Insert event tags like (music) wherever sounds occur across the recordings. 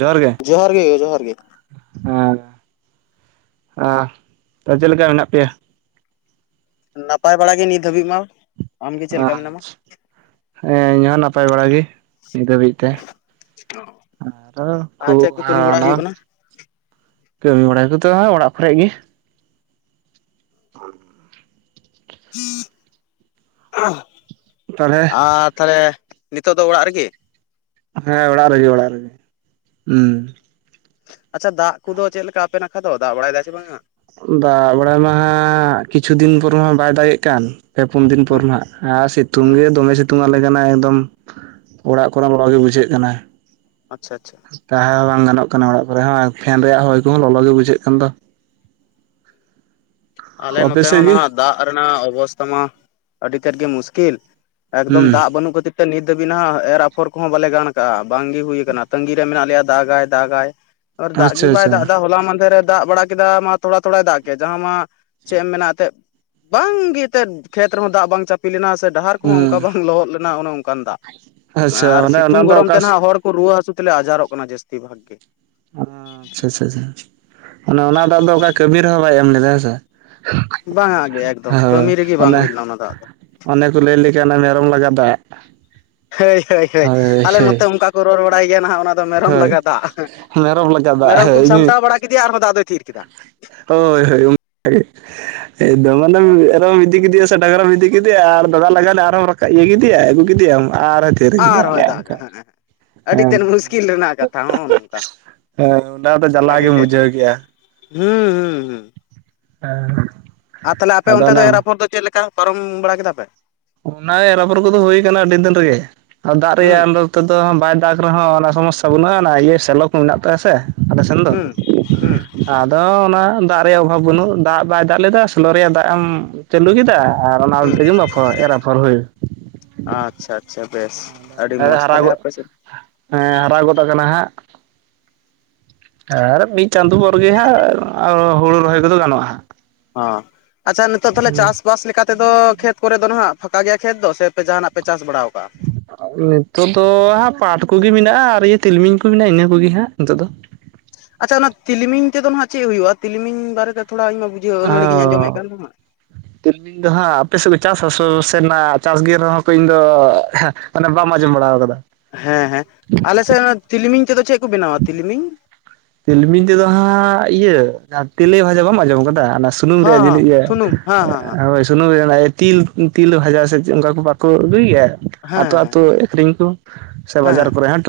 ᱡᱚᱦᱟᱨ ᱜᱮ ᱜᱮ ᱡᱚᱦᱟᱨ ᱜᱮ ᱦᱮᱸ ᱟ ᱪᱮᱫᱞᱮᱠᱟ ᱢᱮᱱᱟᱜ ᱯᱮᱭᱟ? ᱱᱟᱯᱟᱭ ᱵᱟᱲᱟ ᱜᱮ ᱱᱤᱛ ᱫᱷᱟᱹᱵᱤᱡ ᱢᱟ ᱟᱢᱜᱮ ᱪᱮᱫ ᱞᱮᱠᱟ ᱢᱮᱱᱟᱢᱟ ᱟᱪᱷᱟ ᱦᱮᱸ ᱤᱧᱦᱚ ᱱᱟᱯᱟᱭ ᱵᱟᱲᱟ ᱜᱮ ᱱᱤᱛ ᱦᱟᱹᱵᱤᱡ ᱛᱮ ᱟᱨ ᱪᱮᱫ ᱠᱚ ᱠᱟᱹᱢᱤ ᱵᱟᱲᱟ ᱦᱩᱭᱩᱜ ᱠᱟᱱᱟ (unintelligible) ᱠᱟᱹᱢᱤ ᱵᱟᱲᱟᱭ ᱠᱩ ᱛᱚ ᱦᱟᱸᱜ ᱚᱲᱟᱜ ᱠᱚᱨᱮ ᱜᱮ (unintelligible) (unintelligible) ᱛᱟᱦᱚᱞᱮ ᱟᱨ ᱛᱟᱞᱮ ᱱᱤᱛᱚᱜ ᱫᱚ ᱚᱲᱟᱜ ᱨᱮᱜᱮ? ᱦᱮᱸ ᱚᱲᱟᱜ ᱨᱮᱜᱮ ᱚᱲᱟᱜ ᱨᱮᱜᱮ ᱦᱮᱸ ᱩ ᱟᱪᱪᱷᱟ ᱫᱟᱜ ᱠᱚᱫᱚ ᱪᱮᱫ ᱞᱮᱠᱟ ᱟᱯᱮ ᱱᱟᱠᱷᱟ ᱫᱚ ᱫᱟᱜ ᱵᱟᱲᱟᱭ ᱫᱟᱭ ᱥᱮ ᱵᱟᱝᱟ? ᱫᱟᱜ ᱵᱟᱲᱟᱭ ᱢᱟ ᱦᱟᱜ ᱠᱤᱪᱷᱩ ᱫᱤᱱ ᱯᱚᱨ ᱢᱟ ᱵᱟᱭ ᱫᱟᱜᱮᱜ ᱠᱟᱱ ᱯᱮ ᱯᱩᱱ ᱫᱤᱱ ᱯᱚᱨ ᱦᱮᱸ ᱱᱟᱜ ᱟᱨ ᱥᱤᱛᱩᱝ ᱦᱮᱸ ᱜᱮ ᱫᱚᱢᱮ ᱥᱤᱛᱩᱝ ᱥᱤᱛᱩᱝ ᱟᱞᱮ ᱠᱟᱱᱟᱭ ᱮᱠᱫᱚᱢ ᱚᱲᱟᱜ ᱠᱚᱨᱮ ᱞᱚᱞᱚ ᱜᱮ ᱵᱩᱡᱷᱟᱹᱜ ᱠᱟᱱᱟ ᱟᱪᱪᱷᱟ ᱟᱪᱪᱷᱟ ᱛᱟᱦᱮᱸ ᱦᱚᱸ ᱵᱟᱝ ᱜᱟᱱᱚᱜ ᱠᱟᱱᱟ ᱚᱲᱟᱜ ᱠᱚᱨᱮ ᱦᱚᱸ ᱯᱷᱮᱱ ᱨᱮᱭᱟᱜ ᱦᱚᱭ ᱠᱚᱦᱚᱸ ᱞᱚᱞᱚ ᱜᱮ ᱵᱩᱡᱷᱟᱹᱜ ᱠᱟᱱᱟ। ᱟᱢᱫᱚ ᱟᱞᱮ ᱟᱯᱮ ᱱᱚᱛᱮ ᱥᱮᱫ ᱦᱚᱸ ᱜᱮ ᱱᱟᱦᱟᱜ ᱫᱟᱜ ᱨᱮᱱᱟᱜ ᱚᱵᱚᱥᱛᱷᱟ ᱢᱟ ᱟᱹᱰᱤ ᱛᱮᱫᱜ ᱜᱮ ᱢᱩᱥᱠᱤᱞ ᱮᱠᱫᱚᱢ ᱦᱩᱸ ᱫᱟᱜ ᱵᱟᱹᱱᱩᱜ ᱠᱷᱟᱹᱛᱤᱨ ᱛᱮ ᱱᱤᱛ ᱫᱷᱟᱹᱵᱤᱡ ᱱᱟᱦᱟᱜ ᱮᱨ ᱟᱯᱷᱚᱨ ᱠᱚᱦᱚᱸ ᱵᱟᱞᱮ ᱜᱟᱱ ᱠᱟᱜᱼᱟ। ᱵᱟᱝᱜᱮ ᱦᱩᱭ ᱠᱟᱱᱟ ᱛᱟᱸᱜᱤ ᱨᱮ ᱢᱮᱱᱟᱜ ᱞᱮᱭᱟ ᱫᱟᱜᱟᱭ ᱫᱟᱜᱟᱭ ᱟᱨ ᱫᱟᱜ ᱜᱮ ᱟᱪᱪᱷᱟ ᱵᱟᱭ ᱟᱪᱪᱷᱟ ᱫᱟᱜ ᱫᱟ ᱦᱚᱞᱟ ᱢᱟᱱᱫᱷᱮ ᱨᱮ ᱫᱟᱜ ᱵᱟᱲᱟ ᱠᱮᱫᱟ ᱢᱟ ᱛᱷᱚᱲᱟ ᱛᱷᱚᱲᱟᱭ ᱫᱟᱜ ᱠᱮᱫ ᱡᱟᱦᱟᱸ ᱢᱟ ᱪᱮᱫ ᱮᱢ ᱢᱮᱱᱟ ᱮᱛᱮᱫ ᱵᱟᱝᱜᱮ ᱮᱛᱮᱫ ᱠᱷᱮᱛ ᱨᱮᱦᱚᱸ ᱫᱟᱜ ᱵᱟᱝ ᱪᱟᱯᱤ ᱞᱮᱱᱟ ᱥᱮ ᱰᱟᱦᱟᱨ ᱠᱚᱦᱚᱸ ᱦᱩᱸ ᱚᱱᱠᱟ ᱵᱟᱝ ᱞᱚᱦᱚᱫ ᱞᱮᱱᱟ ᱚᱱᱮ ᱚᱱᱠᱟᱱ ᱫᱟᱜ ᱟᱪᱪᱷᱟ ᱟᱨ ᱢᱟᱱᱮ ᱚᱱᱟ ᱥᱤᱛᱩᱝ ᱫᱚ ᱜᱚᱨᱚᱢ ᱚᱠᱟ ᱛᱮ ᱟᱪᱪᱷᱟ ᱱᱟᱦᱟᱜ ᱦᱚᱲ ᱠᱚ ᱨᱩᱣᱟᱹ ᱦᱟᱹᱥᱩ ᱞᱮ ᱟᱡᱟᱨᱚᱜ ᱠᱟᱱᱟ ᱡᱟᱹᱥᱛᱤ ᱵᱷᱟᱜ ᱜᱮ ᱟᱪ ᱪᱷᱟᱼᱪᱷᱟ ᱚᱱᱟ ᱫᱟᱜ ᱫᱚ ᱚᱠᱟ ᱠᱟᱹᱢᱤ ᱨᱮᱦᱚᱸ ᱵᱟᱭ ᱮᱢ ᱞᱮᱫᱟ ᱦᱮᱸ ᱥᱮ ᱵᱟᱝᱟᱜ ᱜᱮ ᱮᱠᱫᱚᱢ ᱦᱳᱭ ᱠᱟᱹᱢᱤ ᱨᱮᱜᱮ ᱵᱟᱝ ᱚᱱᱮ ᱦᱩᱭ ᱞᱮᱱᱟ ᱚᱱᱟ ᱫᱟᱜ ᱫᱚ ᱚᱱᱮ ᱠᱚ ᱞᱟᱹᱭ ᱞᱮ ᱡᱮ ᱚᱱᱮ ᱢᱮᱨᱚᱢ ᱞᱟᱜᱟ ᱫᱟᱜ ᱦᱳᱭ ᱦᱳᱭ ᱦᱳᱭ ᱟᱞᱮ ᱱᱚᱛᱮ ᱚᱱᱠᱟ ᱠᱚ ᱨᱚᱲ ᱵᱟᱲᱟᱭ ᱜᱮᱭᱟ ᱱᱟᱦᱟᱜ ᱚᱱᱟ ᱫᱚ ᱢᱮᱨᱚᱢ ᱦᱳᱭ ᱞᱟᱜᱟ ᱫᱟᱜ ᱢᱮᱨᱚᱢ ᱞᱟᱜᱟ ᱫᱟᱜ ᱢᱮᱨᱚᱢ ᱠᱚᱢ ᱦᱳᱭ ᱥᱟᱢᱴᱟᱣ ᱵᱟᱲᱟ ᱠᱮᱫᱮᱭᱟ ᱟᱨ ᱦᱚᱸ ᱫᱟᱜ ᱫᱚᱭ ᱛᱷᱤᱨ ᱠᱮᱫᱟ ᱦᱳᱭ ᱦᱳᱭ ᱚᱱᱠᱟᱜᱤ ᱮᱫᱚᱢ ᱢᱟᱱᱮ ᱢᱮᱨᱚᱢ ᱤᱫᱤ ᱠᱮᱫᱮᱭᱟ ᱥᱮ ᱰᱟᱝᱨᱟᱢ ᱤᱫᱤ ᱠᱮᱫᱮᱭᱟ ᱟ ᱟᱨ ᱫᱟᱫᱟ ᱞᱟᱜᱮ ᱟᱨᱦᱚᱸ ᱤᱭᱟᱹ ᱠᱮᱫᱮᱭᱟ ᱟᱹᱜᱩ ᱠᱮᱫᱮᱭᱟᱢ ᱟᱨᱦᱭ ᱛᱷᱤᱨ ᱠᱮᱫᱟ ᱟᱨᱦᱚᱸᱭ ᱫᱟᱜ ᱚᱱᱠᱟ ᱦᱮᱸ ᱦᱮᱸ ᱟᱹᱰᱤ ᱦᱮᱸ ᱛᱮᱫ ᱢᱩᱥᱠᱤᱞ ᱨᱮᱱᱟᱜ ᱠᱟᱛᱷᱟ ᱦᱚᱸᱜᱼᱚ ᱱᱚᱝᱠᱟ ᱦᱮᱸ ᱚᱱᱟ ᱫᱚ ᱡᱟᱞᱟ ᱟᱹᱰᱤ ᱜᱮᱢ ᱛᱮᱫ ᱵᱩᱡᱷᱟᱹᱣ ᱜᱮᱭᱟ ᱦᱩᱸ ᱦᱩᱸ ᱦᱩᱸ ᱦᱮᱸ ᱟᱨ ᱛᱷᱟᱞᱮ ᱟᱯᱮ ᱟᱫᱚ ᱚᱱᱛᱮ ᱫᱚ ᱮᱨ ᱚᱱᱮ ᱟᱯᱷᱚᱨ ᱫᱚ ᱪᱮᱫ ᱞᱮᱠᱟ ᱯᱟᱨᱚᱢ ᱵᱟᱲᱟ ᱠᱮᱫᱟ ᱯᱮ? ᱚᱱᱟ ᱮᱨ ᱟᱯᱚᱨ ᱠᱚᱫᱚ ᱦᱩᱭ ᱠᱟᱱᱟ ᱟᱹᱰᱤ ᱫᱤᱱ ᱨᱮᱜᱮ ᱟᱨ ᱫᱟᱜ ᱦᱩᱸ ᱨᱮᱭᱟᱜ ᱱᱚᱛᱮᱫᱚ ᱵᱟᱭ ᱫᱟᱜ ᱨᱮᱦᱚᱸ ᱚᱱᱟ ᱥᱚᱢᱚᱥᱟ ᱵᱟᱹᱱᱩᱜᱼᱟ ᱤᱭᱟᱹ ᱥᱮᱞᱳ ᱠᱚ ᱢᱮᱱᱟᱜ ᱛᱟᱭᱟ ᱥᱮ ᱟᱞᱮ ᱥᱮᱱ ᱫᱚ ᱦᱩᱸ ᱦᱩᱸ ᱟᱫᱚ ᱚᱱᱟ ᱫᱟᱜ ᱨᱮᱭᱟᱜ ᱚᱵᱷᱟᱵ ᱵᱟᱹᱱᱩᱜ ᱫᱟᱜ ᱵᱟᱭ ᱫᱟᱜ ᱞᱮᱫᱟ ᱥᱚᱞᱳ ᱨᱮᱭᱟᱜ ᱫᱟᱜ ᱮᱢ ᱪᱟᱹᱞᱩ ᱠᱮᱫᱟ ᱟᱨ ᱚᱱᱟ ᱦᱩᱸ ᱛᱮᱜᱮᱢ ᱟᱯ ᱦᱚᱭ ᱮᱨ ᱟᱯᱷᱚᱨ ᱦᱩᱭ ᱟᱪᱪᱷᱟ ᱟᱪᱪᱷᱟ ᱵᱮᱥ ᱟᱹᱰᱤ ᱢᱚᱸᱡᱽ ᱦᱟᱨᱟ ᱛᱟᱦᱚᱞᱮ ᱜᱚᱫ ᱟᱯᱮ ᱥᱮᱫ ᱦᱮᱸ ᱦᱟᱨᱟ ᱜᱚᱫ ᱟᱠᱟᱱᱟ ᱦᱟᱸᱜ ᱟᱨ ᱢᱤᱫ ᱪᱟᱸᱫᱳ ᱯᱚᱨ ᱜᱮ ᱦᱟᱸᱜ ᱦᱩᱲᱩ ᱨᱚᱦᱚᱭ ᱠᱚᱫᱚ ᱜᱟᱱᱚᱜᱼᱟ ᱦᱟᱸᱜ ᱦᱚᱸ ᱟᱪᱪᱷᱟ ᱱᱤᱛᱚᱜ ᱛᱟᱦᱚᱞᱮ ᱪᱟᱥ-ᱵᱟᱥ ᱞᱮᱠᱟᱛᱮᱫᱚ ᱠᱷᱮᱛ ᱠᱚᱨᱮ ᱫᱚ ᱱᱟᱦᱟᱜ ᱯᱷᱟᱸᱠᱟ ᱜᱮᱭᱟ ᱠᱷᱮᱛ ᱫᱚ ᱥᱮ ᱡᱟᱦᱟᱸᱱᱟᱜ ᱯᱮ ᱪᱟᱥ ᱵᱟᱲᱟᱣ ᱠᱟᱜᱼᱟ ᱱᱤᱛᱳᱜ ᱫᱚ ᱦᱟᱸ ᱯᱟᱴ ᱠᱚᱜᱮ ᱢᱮᱱᱟᱜᱼᱟ ᱟᱨ ᱛᱤᱞᱢᱤᱧ ᱠᱚ ᱢᱮᱱᱟᱜᱼᱟ ᱤᱱᱟᱹ ᱠᱚᱜᱮ ᱦᱟᱸᱜ ᱱᱤᱛᱚᱜ ᱫᱚ ᱟᱪᱪᱷᱟ ᱚᱱᱟ ᱛᱤᱞᱢᱤᱧ ᱛᱮᱫᱚ ᱦᱟᱸᱜ ᱪᱮᱫ ᱦᱩᱭᱩᱜᱼᱟ ᱛᱤᱞᱢᱤᱧ ᱵᱟᱨᱮᱛᱮ ᱛᱷᱚᱲᱟ ᱤᱧᱢᱟ ᱵᱩᱡᱷᱟᱹᱣ ᱟᱹᱱᱟᱹᱲᱤ ᱜᱤᱧ ᱟᱸᱡᱚᱢᱮᱫ ᱚ ᱠᱟᱱ ᱛᱟᱢᱟ ᱛᱤᱞᱢᱤᱧ ᱫᱚ ᱦᱟᱸᱜ ᱟᱯᱮ ᱥᱮᱫ ᱠᱚ ᱪᱟᱥ ᱥᱟᱥᱩ ᱥᱮᱱᱟᱜ ᱪᱟᱥ ᱜᱮ ᱨᱮᱦᱚᱸ ᱠᱚ ᱤᱧ ᱫᱚ ᱢᱟᱱᱮ ᱵᱟᱢ ᱟᱸᱡᱚᱢ ᱵᱟᱲᱟ ᱟᱠᱟᱫᱟ ᱦᱮᱸ ᱦᱮᱸ ᱟᱞᱮ ᱥᱮᱫ ᱛᱤᱞᱢᱤᱧ ᱛᱮᱫᱚ ᱪᱮᱫ ᱠᱚ ᱵᱮᱱᱟᱣᱟ ᱛᱤᱞᱢᱤᱧ ᱛᱤᱞᱢᱤᱧ ᱛᱮᱫᱚ ᱦᱟᱸᱜ ᱤᱭᱟᱹ ᱡᱟᱦᱟᱸ ᱛᱮᱞᱮ ᱵᱷᱟᱡᱟ ᱵᱟᱢ ᱟᱸᱡᱚᱢ ᱠᱟᱫᱟ ᱚᱱᱟ ᱥᱩᱱᱩᱢ ᱦᱚᱸ ᱨᱮᱭᱟᱜ ᱦᱚᱸ ᱡᱤᱱᱤ ᱤᱭᱟᱹ ᱥᱩᱱᱩᱢ ᱦᱮᱸ ᱦᱮᱸ ᱦᱳᱭ ᱥᱩᱱᱩᱢ ᱨᱮᱭᱟᱜ ᱛᱤᱞ ᱛᱤᱞ ᱵᱷᱟᱡᱟ ᱥᱮ ᱚᱱᱠᱟ ᱠᱚ ᱵᱟᱠᱚ ᱟᱹᱜᱩᱭ ᱜᱮᱭᱟ ᱟᱛᱳ ᱦᱮᱸ ᱦᱮᱸ ᱦᱮᱸ ᱟᱛᱳ ᱟᱠᱷᱨᱤᱧ ᱠᱚ ᱥᱮ ᱦᱮᱸ ᱵᱟᱡᱟᱨ ᱠᱚᱨᱮ ᱦᱚᱸ